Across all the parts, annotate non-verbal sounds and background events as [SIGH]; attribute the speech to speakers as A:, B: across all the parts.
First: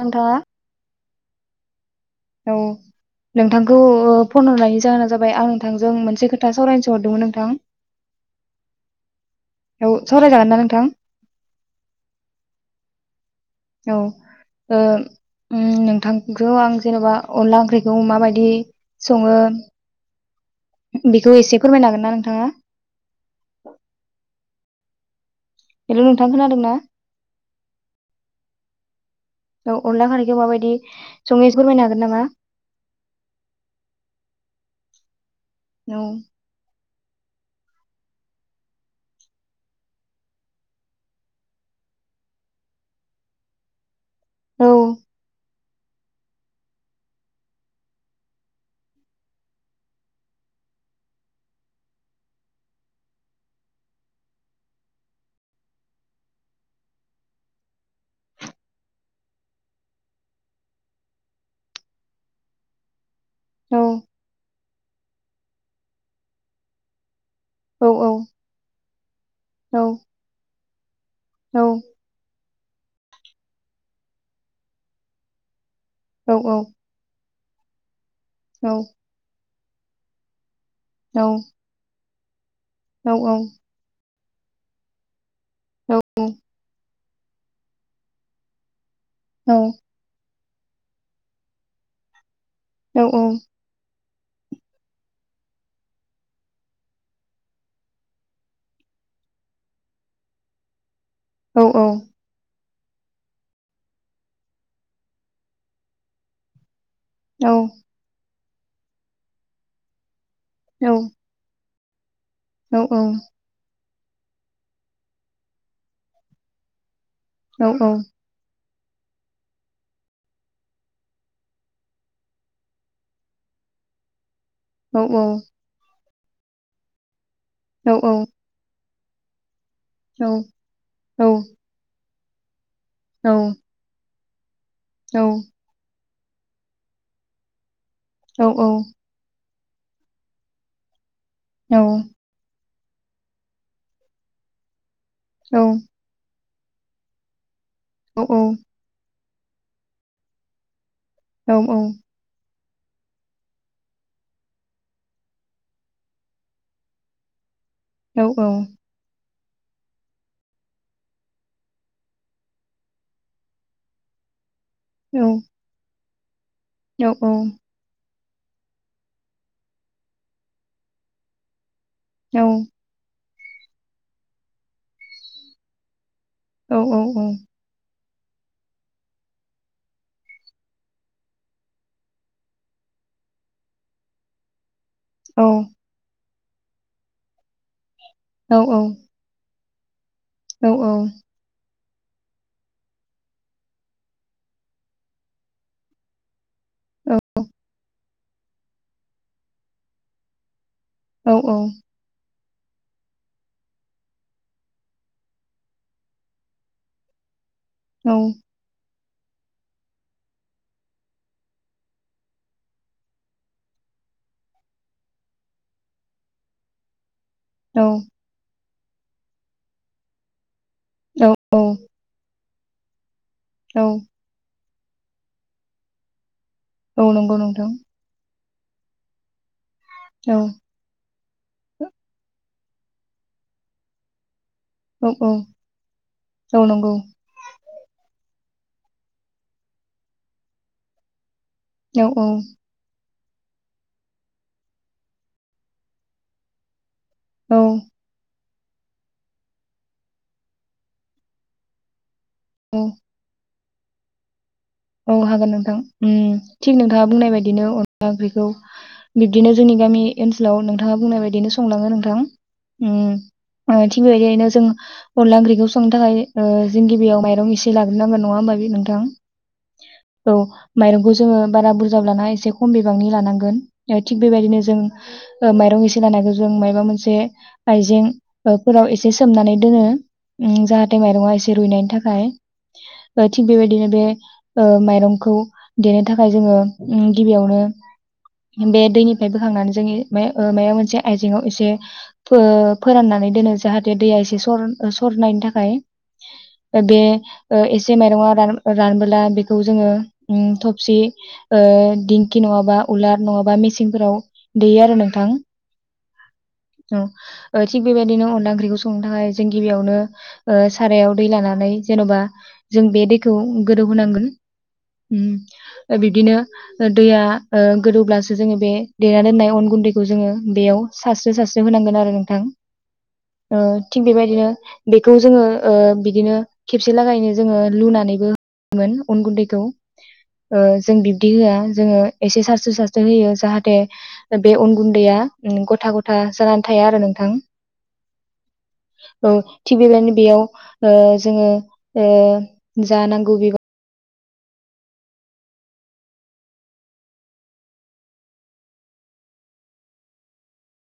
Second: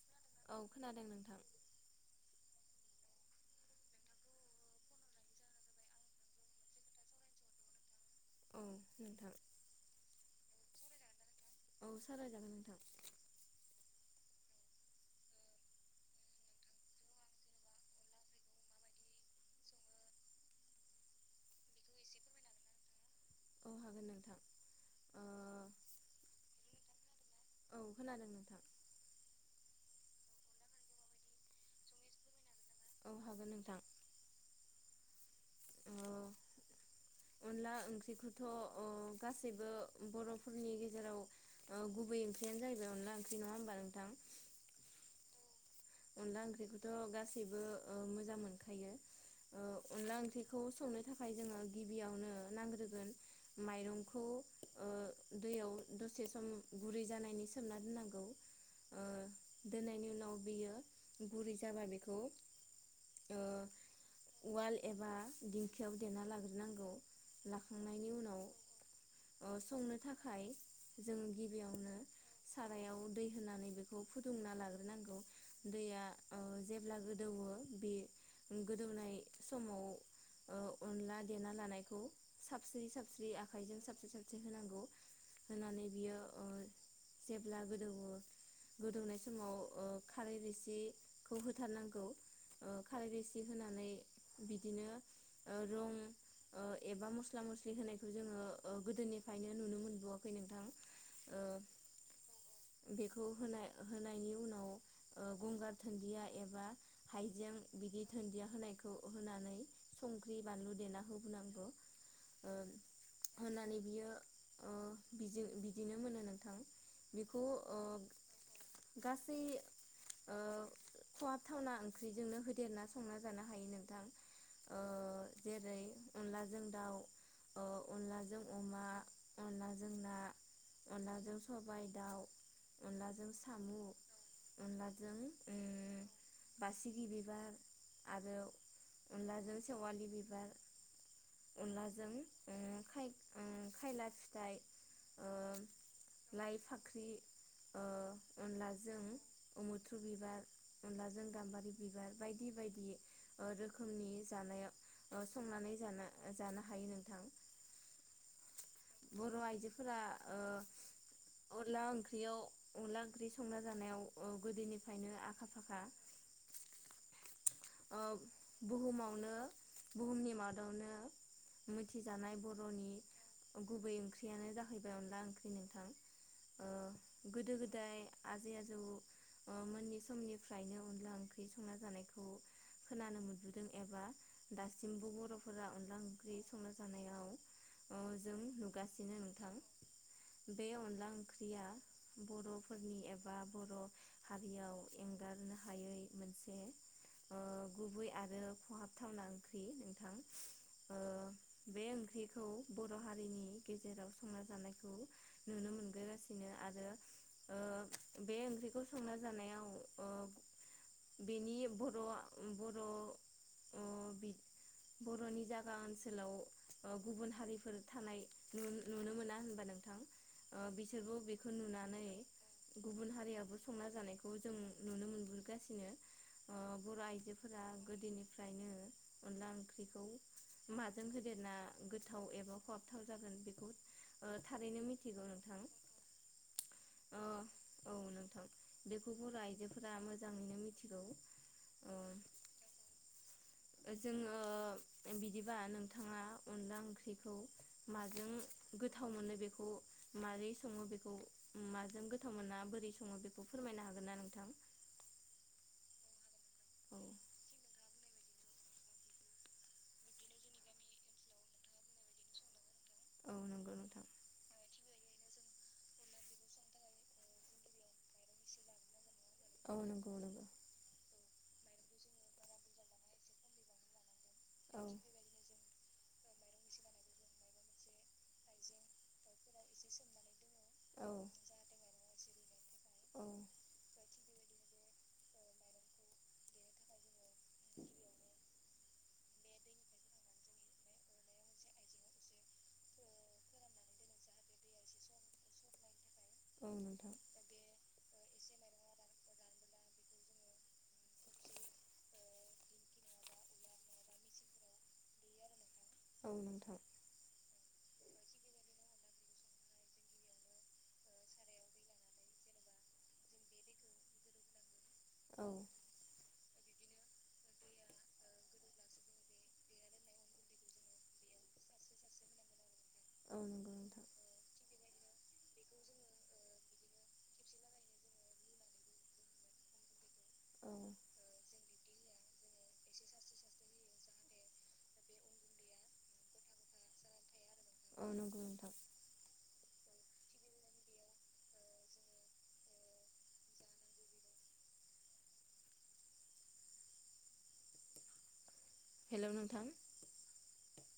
A: नोंथाङा
B: औ खोनादों नों
A: औ नोंथांखौ फन हरनायनि जाहोना जाबाय आं नोंथांजों मोनसे खोथा सावरायनो सो हरदोंमोन नोंथां
B: औ नोंथां
A: औ सावरायजागोन ना नोंथां
B: औ सावराय जागोन नोंथां
A: औ ओ अम नोंथांखौ आं जेनेबा अनला ओंख्रिखौ माबायदि सङो बेखौ एसे फोरमायनो हागोन ना नोंथाङा
B: औ हागोन नोंथां ओ
A: हेलौ नोंथां खोनादों ना
B: औ खोनादों नोंथां
A: औ अनला खारैखौ माबायदि सङो एसे फोरमायनो हागोन नामा
B: औ हागोन नोंथां ओ
A: औ
B: अनला ओंख्रिखौथ' गासैबो बर'फोरनि गेजेराव गुबै ओंख्रियानो जाहैबाय अनला ओंख्रि नङा होनबा नोंथां
A: औ
B: अनला ओंख्रिखौथ' गासैबो मोजां मोनखायो ओ अनला ओंख्रिखौ संनो थाखाय जोंङो गिबियावनो नांग्रोगोन माइरंखौ दैयाव दसे सम गुरै जानायनि सोमना दोननांगौ ओ दोननायनि उनाव बियो गुरै जाबा बेखौ ओ
A: औ
B: उवाल एबा दिंखियाव देना लाग्रोनांगौ
A: औ
B: लाखांनायनि उनाव ओ
A: औ
B: संनो थाखाय जों
A: औ
B: गिबियावनो सारायाव दै होनानै बेखौ फुदुंना लाग्रोनांगौ दैया
A: औ औ
B: जेब्ला गो गोदोवो बे
A: औ
B: गोदौनाय समाव ओ अनला देना लानायखौ साबस्रि
A: औ
B: साबस्रि आखाइजों साबसिरि होनांगौ होनानै बियो
A: औ
B: ओ जेब्ला गोदौओ गोदौनाय समाव ओ खारै रो सिखौ होथारनांगौ।
A: औ
B: खारै रोसि होनानै बिदिनो रं एबा मस्ला मस्लि होनायखौ जोङो गोदोनिफ्रायनो नुनो मोनबोआखै नोंथां। ओ
A: औ औ
B: बेखौ होनाय होनायनि उनाव गंगार दुन्दिया एबा हाइजें बिदि दुन्दिया [UNINTELLIGIBLE] होनानै संख्रि बानलु देना होबोनांगौ। ओ
A: औ औ
B: होनानै बियो ओ बिदिनो मोनो नोंथां बेखौ
A: औ
B: ओ
A: औ
B: गासै ओ खहाब थावना ओंख्रिजोंनो होदेरना संना जानो हायो नोंथां। ओ
A: औ औ
B: जेरै अनलाजों दाउ ओ
A: औ औ
B: जोंना
A: औ
B: अनलाजों सबाय दाउ अनलाजों सामु
A: औ
B: बासिगि बिबार आरो
A: औ औ नंगौ
B: अनला जों सेवालि बिबार
A: औ
B: अनलाजों ओ खाय उ खायला फिथाइ ओ
A: औ
B: लाइ फाख्रि अ अनला जों मुत्रु बिबार अनलाजों गाम्बारि बिबार बायदि बायदि बि ओ रोखोमनि जानाया ओ संनानै जानो जानो हायो नोंथां
A: औ औ
B: बर आइजोफोरा अनला ओंख्रियाव अनला ओंख्रि संना जानायाव गोदोनिफ्राय फायनो आखा फाखा
A: औ औ
B: ओ बुहुमावनो बुहुमनि मादावनो मिथिजानाय बरनि गुबै ओंख्रियानो जाहैबाय अनला ओंख्रि नोंथां ओ गोदो गोदाय आजै आजौ मोननि समनिफ्रायनो अनला ओंख्रि संना जानायखौ खोनानो मोनबोदों एबा दा सिम्बु बरफोरा अनला ओंख्रि संना जानायाव अ जों नुगासिनो नोंथां बे अनला ओंख्रिया बरफोरनि एबा बर हारियाव एंगारनो हायै मोनसे
A: औ
B: गुबै आरो खहाबथावना ओंख्रि नोंथां
A: औ औ
B: खौ बर हारिनि गेजेराव संना जानायखौ नुनो मोनबोगासिनो आरो ओ
A: औ
B: बे ओंख्रिखौ संना जानायाव ओ बेनि बर बर अ बि बरनि जागा ओनसोलाव गुबुन हारिफोर थानाय नुनो मोना होनबा नोंथां ओ बिसोरबो बेखौ नुनानै गुबुन हारियाबो संना जानायखौ जों नुनो मोनबोगासिनो ओ
A: औ
B: बर' आइजोफोरा गोदोनि फ्रायनो अनला ओंख्रि
A: औ
B: जों होदेरना गोथाव एबा खाहाबथाव जागोन बेखौ ओ थारैनो मिथिगौ नोंथां अ औ नोंथां बेखौ बर' आइजोफोरा मोजाङैनो मिथिगौ
A: औ औ
B: ओ जोङो बिदिबा नोंथाङा अनला ओंख्रि खौ माजों गोथाव मोनो बेखौ मारै सङो बेखौ माजों गोथ थावमोना बोरै सङो बेखौ फोरमायनो हागोन ना नोंथां
A: औ हागोन नोंथां ओम थिग
B: औ
A: नोंथाङा बुंनायबायदिनो अन ला ओंख्रैखौ बिब्दिनो जोंनि गामि ओनसोलाव नोंथाङा बुंनाय बायदिनो संलाङो नोंथां उम
B: औ नंगौ
A: ओ
B: नोंथां
A: थिग बेबायदिनो जों अनला ओंख्रिखौ संनो थाखाय ओ जों गिबियाव माइरं एसे लाग्रोनांगोन नङा होनबा नोंथां
B: औ नंगौ
A: औ
B: नंगौ
A: माइरंखौ जोङो बारा बुरजाबो लानाङा एसे खम बिबांनि लानांगोन थिग बेबायदिनो जों
B: औ
A: ओ माइरं एसे लानायखौ जों मायबा मोनसे आइजें ओ फोराव एसे सोमनानै दोनो ओम जाहाथे
B: औ
A: माइरंआ एसे रुइनायनि थाखाय
B: औ
A: ओ थिग बेबायदिनो बे ओ माइरंखौ देनो थाखाय जोङो ओम गिबियावनो बे दैनिफ्राय बोखांनानै जोंनि माया ओ मायाव मोनसे आयजेंआव एसे फो फोराननानै दोनो जाहाथे दैया एसे सर सरनायनि थाखाय
B: औ
A: ओ बे
B: नोंथां
A: ओ एसे माइरंआ रान ओ बोला बेखौ जोङो ओम थबसि ओ दिंखि नङाबा उलार नङाबा मेसिंफोराव देयो आरो नोंथां
B: औ नोंथां
A: ओम ओ थिग बेबायदिनो अनला ओंख्रिखौ संनो थाखाय जों गिबियावनो ओ सारायाव दै लानानै जेन'बा जों बे दैखौ गोदौ होनांगोन ओम
B: औ
A: ओ बिदिनो दैया ओ गोदौब्लासो जोङो बे देना दोननाय अन गुन्दैखौ जोङो बेयाव सास्रो सारस्रो होनांगोन आरो नोंथां
B: औ
A: ओ
B: नंगौ नोंथां
A: थिग बेबायदिनो बेखौ जोङो ओ बिदिनो खेबसे लागायैनो जोङो लुनानैबो मोन अन गुन्दैखौ ओ
B: औ
A: जों बिब्दि होआ जोङो एसे सारस्रो सारस्रो होयो जाहाथे बे अन गुन्दैया ओम गथा गथा जानानै थाया आरो नोंथां। औ
B: [UNINTELLIGIBLE]
A: थिग बेबादिनो बेयाव ओ जोङो ओ जानां गौ [UNINTELLIGIBLE]
B: हेलौ नोंथां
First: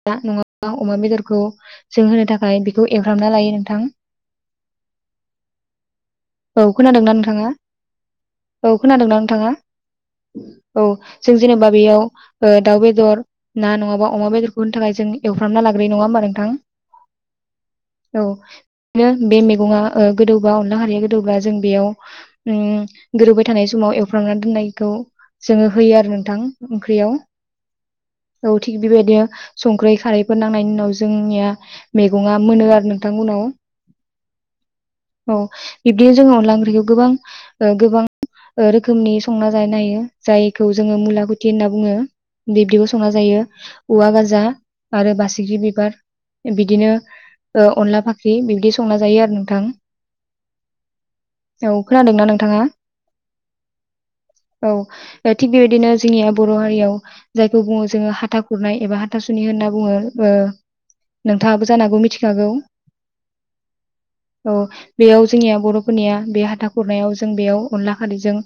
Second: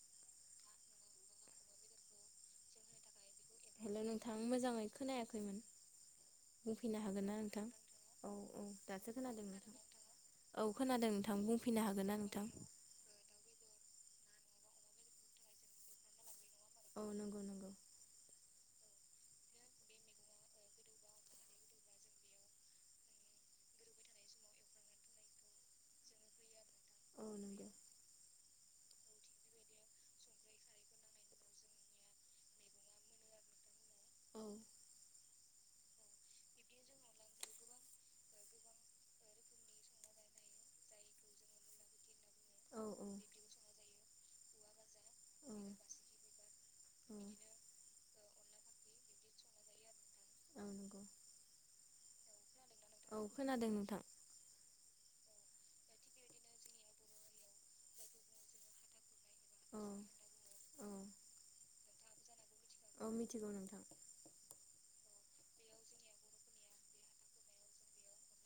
A: दा नङाबा अमा बेदरखौ जों होनो थाखाय बेखौ एंफ्रामना लायो नों
B: हेलौ नोंथां मोजाङै खोनायाखैमोन
A: औ
B: बुंफिननो
A: खोनादोंना
B: हागोन ना
A: नोंथाङा
B: नोंथां औ औ दासो
A: खोनादोंना
B: खोनादों
A: नोंथाङा
B: नोंथां औ खोनादों
A: जों
B: नोंथां
A: जेनेबा
B: बुंफैनो
A: बेयाव
B: हागोना नोंथां
A: ओ दाउ बेदर ना नङाबा अमा बेदर खुन होनो थाखाय जों एवफ्रामना लाग्रोयो नङा होमबा
B: औ नंगौ नंगौ
A: नोंथां औ [UNINTELLIGIBLE] बे मैगङा ओ गोदौबा अनला खारिया गोदौबा जों बेयाव उम गोदौबाय थानाय समाव एवफ्रामना दोननायखौ जोङो होयो आरो नोंथां ओंख्रियाव
B: औ नंगौ
A: औ थिग बेबायदिनो संख्रै खारैफोर नांनायनि उनाव जोंनिया मैगङा मोनो आरो नोंथां उनाव
B: औ
A: औ बिब्दिनो जोङो अनला ओंख्रिखौ गोबां ओ गोबां ओ रोखोमनि संना जानो हायो जायखौ जोङो मुलाखुथि होनना बुङो
B: औ
A: बिब्दिबो संना जायो औवा गाज आरो
B: औ
A: बासिग्रि बिबार बिदिनो ओ अनला फाख्रि बिब्दि संना जायो आरो नोंथां।
B: औ नंगौ
A: औ खोनादों ना नोंथाङा?
B: औ खोनादों नोंथां।
A: ओ थिग बेबायदिनो जोंनिया बर' हारियाव जायखौ बुङो जोङो हाथा खुरनाय एबा थासुनि होनना
B: औ
A: बुङो ओ
B: औ
A: नोंथाङाबो जानो हागौ मिथिखागौ।
B: औ मिथिगौ नोंथां।
A: औ बेयाव जोंनिया बर'फोरनिया बे हाथा खुरनायाव जों बेयाव अनला खारैजों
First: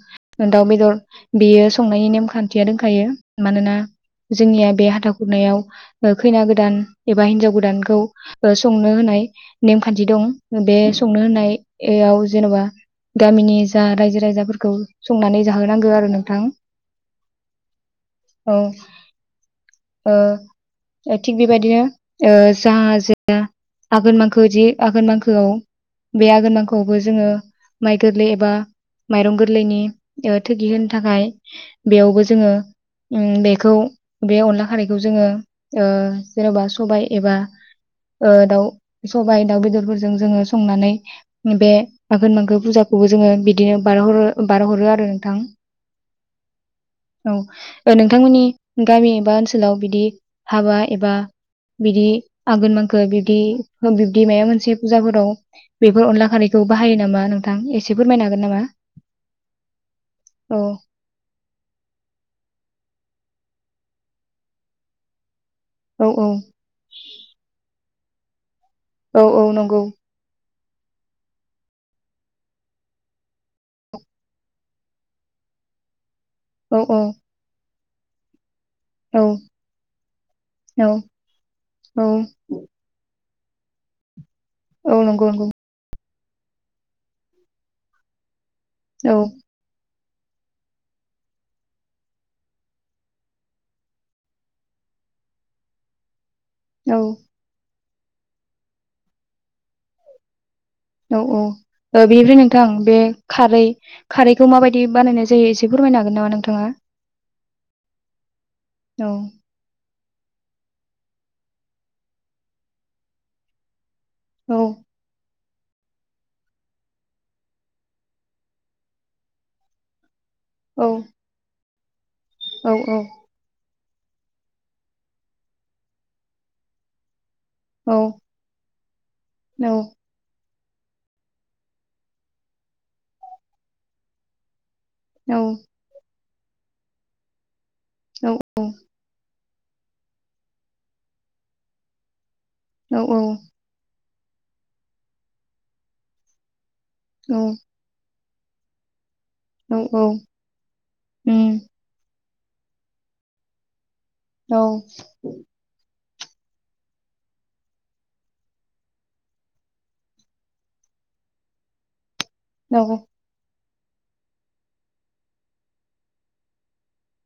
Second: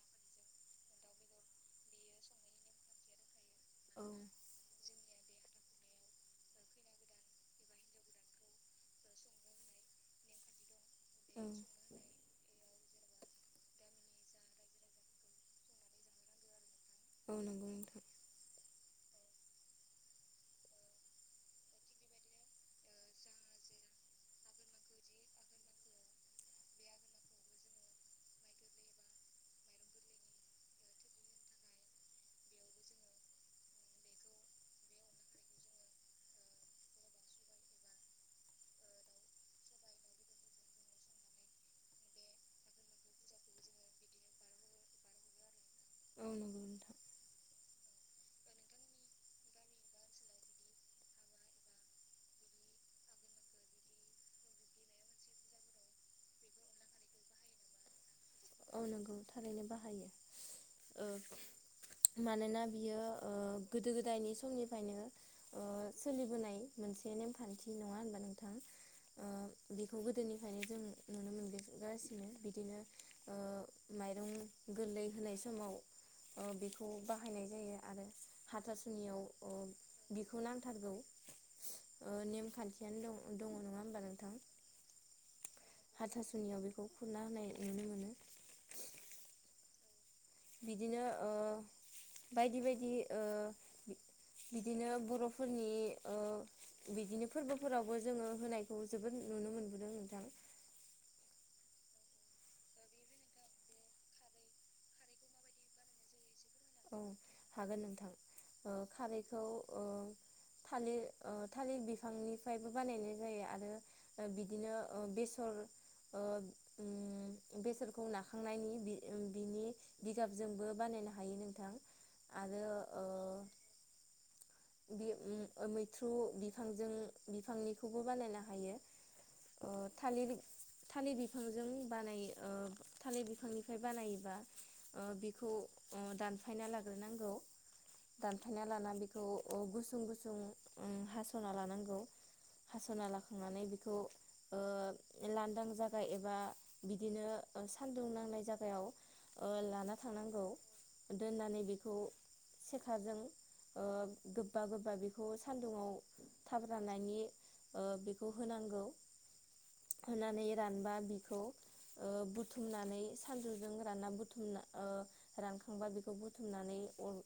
A: दाउ बेदर बेयो संनायनि नेमखान्थिया दोंखायो। मानोना
B: औ
A: जोंनिया बे हाथाख [UNINTELLIGIBLE] ओ खैना गोदान एबा हिनजाव गोदानखौ ओ संनो होननाय नेमखान्थि दं। बे संनो
B: औ
A: होनायाव एयाव जेनेबा गामिनि जा रायजो राजाफोरखौ संनानै जाहोनांगो आरो नोंथां।
B: औ नोंगौ नोंथां।
A: औ ओ ओ थिग बेबायदिनो ओ [UNINTELLIGIBLE] आघोन मांखो जि आघोन मांखोआव बे आघोन मांखोआवबो जोङो माइ गोरलै एबा माइरं गोरलैनि ओ थोगि होनो थाखाय बेयावबो जोङो उम बेखौ बे अनला खारैखौ जोङो ओ जेन'बा सबाय एबा ओ दाव सबाय दाव बेदरफोरजों जोङो संनानै बे आघोन मांखो पुजाखौ जोङो बिदिनो बारहरो बारहरो आरो नोंथां।
B: औ नंगौ नोंथां
A: औ ओ नोंथांमोननि गामि एबा ओनसोलाव बिदि हाबा एबा बिदि आगोन मांखो बिब्दि बिब्दि माया मोनसे फुजाफोराव बेफोर अनला खारानायखौ बाहायो नामा नोंथां, एसे फोरमायनो हागोन? नामा
B: औ नोंगौ थारैनो बाहायो
A: औ
B: ओ मानोना बियो ओ गोदो गोदायनि समनिफायनो ओ
A: औ औ
B: सोलिबोनाय मोनसे नेमखान्थि नङा होनबा? नोंथां
A: औ औ नंगौ।
B: खायनो जों नुनो मोनग गासिनो बिदिनो ओ माइरं गोरलै होनाय समाव ओ
A: औ
B: बेखौ
A: औ
B: बाहायनाय जायो। आरो हाथासुनियाव
A: औ
B: अ बिखौ
A: औ
B: नांथारगौ
A: औ
B: ओ नेमखान्थियानो दं दङ नङा होमबा नोंथां?
A: औ नंगौ नगौ।
B: हाथासुनियाव बेखौ खुरना होनाय नुनो मोनो।
A: औ।
B: बिदिनो ओ बायदि बायदि ओ बिदिनो बर'फोरनि ओ
A: औ
B: बिदिनो फोरबोफोराव बो जोङो होनायखौ जोबोद नुनो मोनबोदों नोंथां।
A: औ औ ओ बेनिफ्राय नोंथां बे खारै खारैखौ माबायदि बानायनाय जायो एसे फोरमायनो हागोन नामा नों
B: औ हागोन नोंथां ओ
A: औ
B: खारैखौ ओ थालिर ओ थालिर बिफांनिफ्रायबो बानायनाय जायो। आरो
A: औ
B: बिदिनो ओ बे सर ओ ओम बेसरखौ नाखांनायनि बि ओम बिनि जिगाबजोंबो
A: औ
B: बानायनो हायो नों थां। आरो
A: औ औ
B: बि उम मैथ्रु बिफांजों
A: औ
B: बिफांनिखौबो बानायनो हायो। ओ
A: औ
B: थालिर थालिर बिफांजों बानायो ओ थालिर बिफांनिफ्राय बानायोबा ओ बिखौ
A: औ
B: ओ दान फायना लाग्रोनांगौ। दानफना
A: औ
B: लाना बेखौ औ गुसुं गुसुं हास'ना लानांगौ।
A: औ
B: हास'ना
A: औ
B: लाखांनानै बेखौ ओ लांदां जागा एबा बिदिनो सान्दुं नांनाय जागायाव ओ लाना थांनांगौ
A: उम
B: दोननानै बेखौ सेखाजों ओ
A: औ
B: गोबा गोबा बेखौ सान्दुुआव थाब राननायनि ओ बेखौ होनांगौ होनानै रानबा बिखौ ओ बुथुमनानै सानदुजों रानना बुथुमना ओ रानखांबा बेखौ बुथुमनानै अर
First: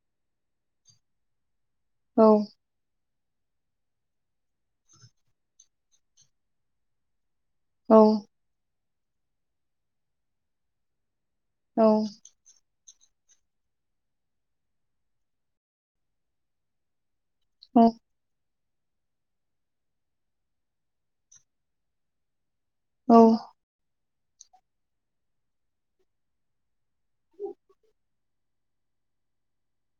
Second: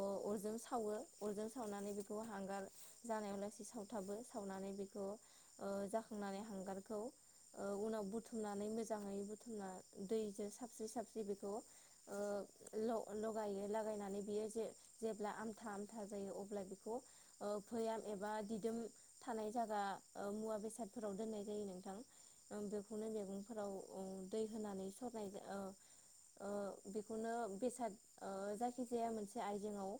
B: अरजों सावो। अरजों सावनानै बेखौ
A: औ
B: हांगार जानायावलासे सावथाबो सावनानै बेखौ ओ जाखांनानै हांगारखौ ओ उनाव
A: औ
B: बुथुमनानै मो जाङै बुथुमना दैजों साबस्रि साबस्रि बेखौ
A: औ
B: ओ ल-लगायो लागायनानै बियो जे-जेब्ला आमथाम आम था जायो अब्ला बेखौ ओ
A: औ
B: फोयाम एबा दिदोम थानाय जागा ओ मुवा बेसादफोराव दोननाय जायो नोंथां। ओ बेखौनो
A: औ
B: मैगंफोराव दै होनानै सरनाय ओ ओ बेखौनो बेसाद ओ जायखिजाया मोनसे आयजेंआव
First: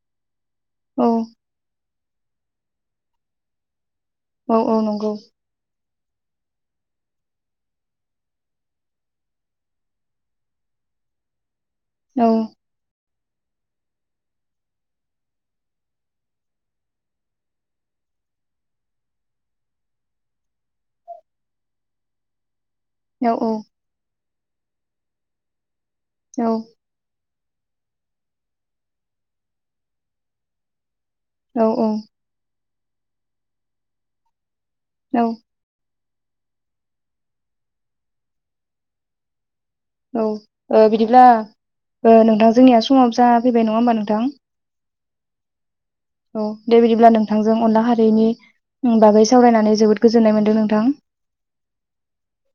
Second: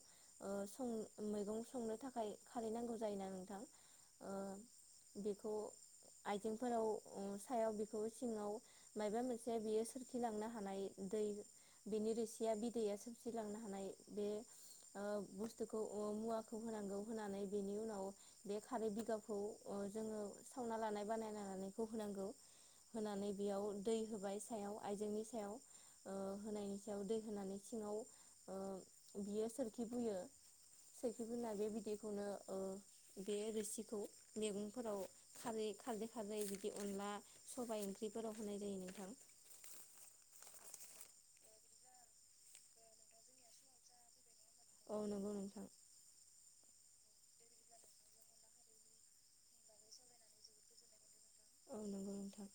B: ओ सं
A: औ
B: मैगं संनो थाखाय खारै नांगौ जायोना नोंथां।
A: औ
B: ओ
A: औ नंगौ
B: बेखौ आइजेंफोराव सायाव बिखौ सिङाव मायाबा मोनसे बियो सोरखिलांनो हानाय दै बिनि
A: औ
B: रोसिया बिदैयासो फसिलांनो हानाय बे बुस बुस्थुखौ मुवाखौ होनांगौ होनानै बेनि उनाव बे खारै बिगाबखौ ओ जोङो सावना लानाय बानायनानैखौ होनांगौ।
A: औ
B: होनानै बेयाव दै होबाय सायाव आइजेंनि सायाव ओ
A: औ
B: होनायनि सायाव दै होनानै सिङाव ओ बियो सोरखि बुयो सोरखिबोनाय बे
A: औ
B: बिदैखौनो ओ बे रोसिखौ मेगं फोराव
A: औ
B: खारै खारदै खारै बिदि अनला सबायाइ ओंख्रिफोराव होनाय जायो नोंथां
A: औ ओ बिदिब्ला ओ नोंथां जोंनिया समाबो जा फैबाय नङा होमबा नोंथां
B: औ नंगौ नोंथां
A: अ दे बिदिब्ला नोंथांजों अनला खारैनि बागै सावरायनानै जोबोद गोजोननाय मोनदों नोंथां
B: ओ नंगौ नोंथां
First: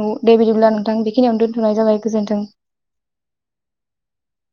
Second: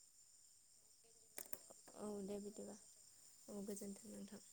A: औ दे बिदिब्ला नोंथां बेखिनियावनो दोंन
B: औ दे बिदिबा औ गोजोन्थों नोंथां।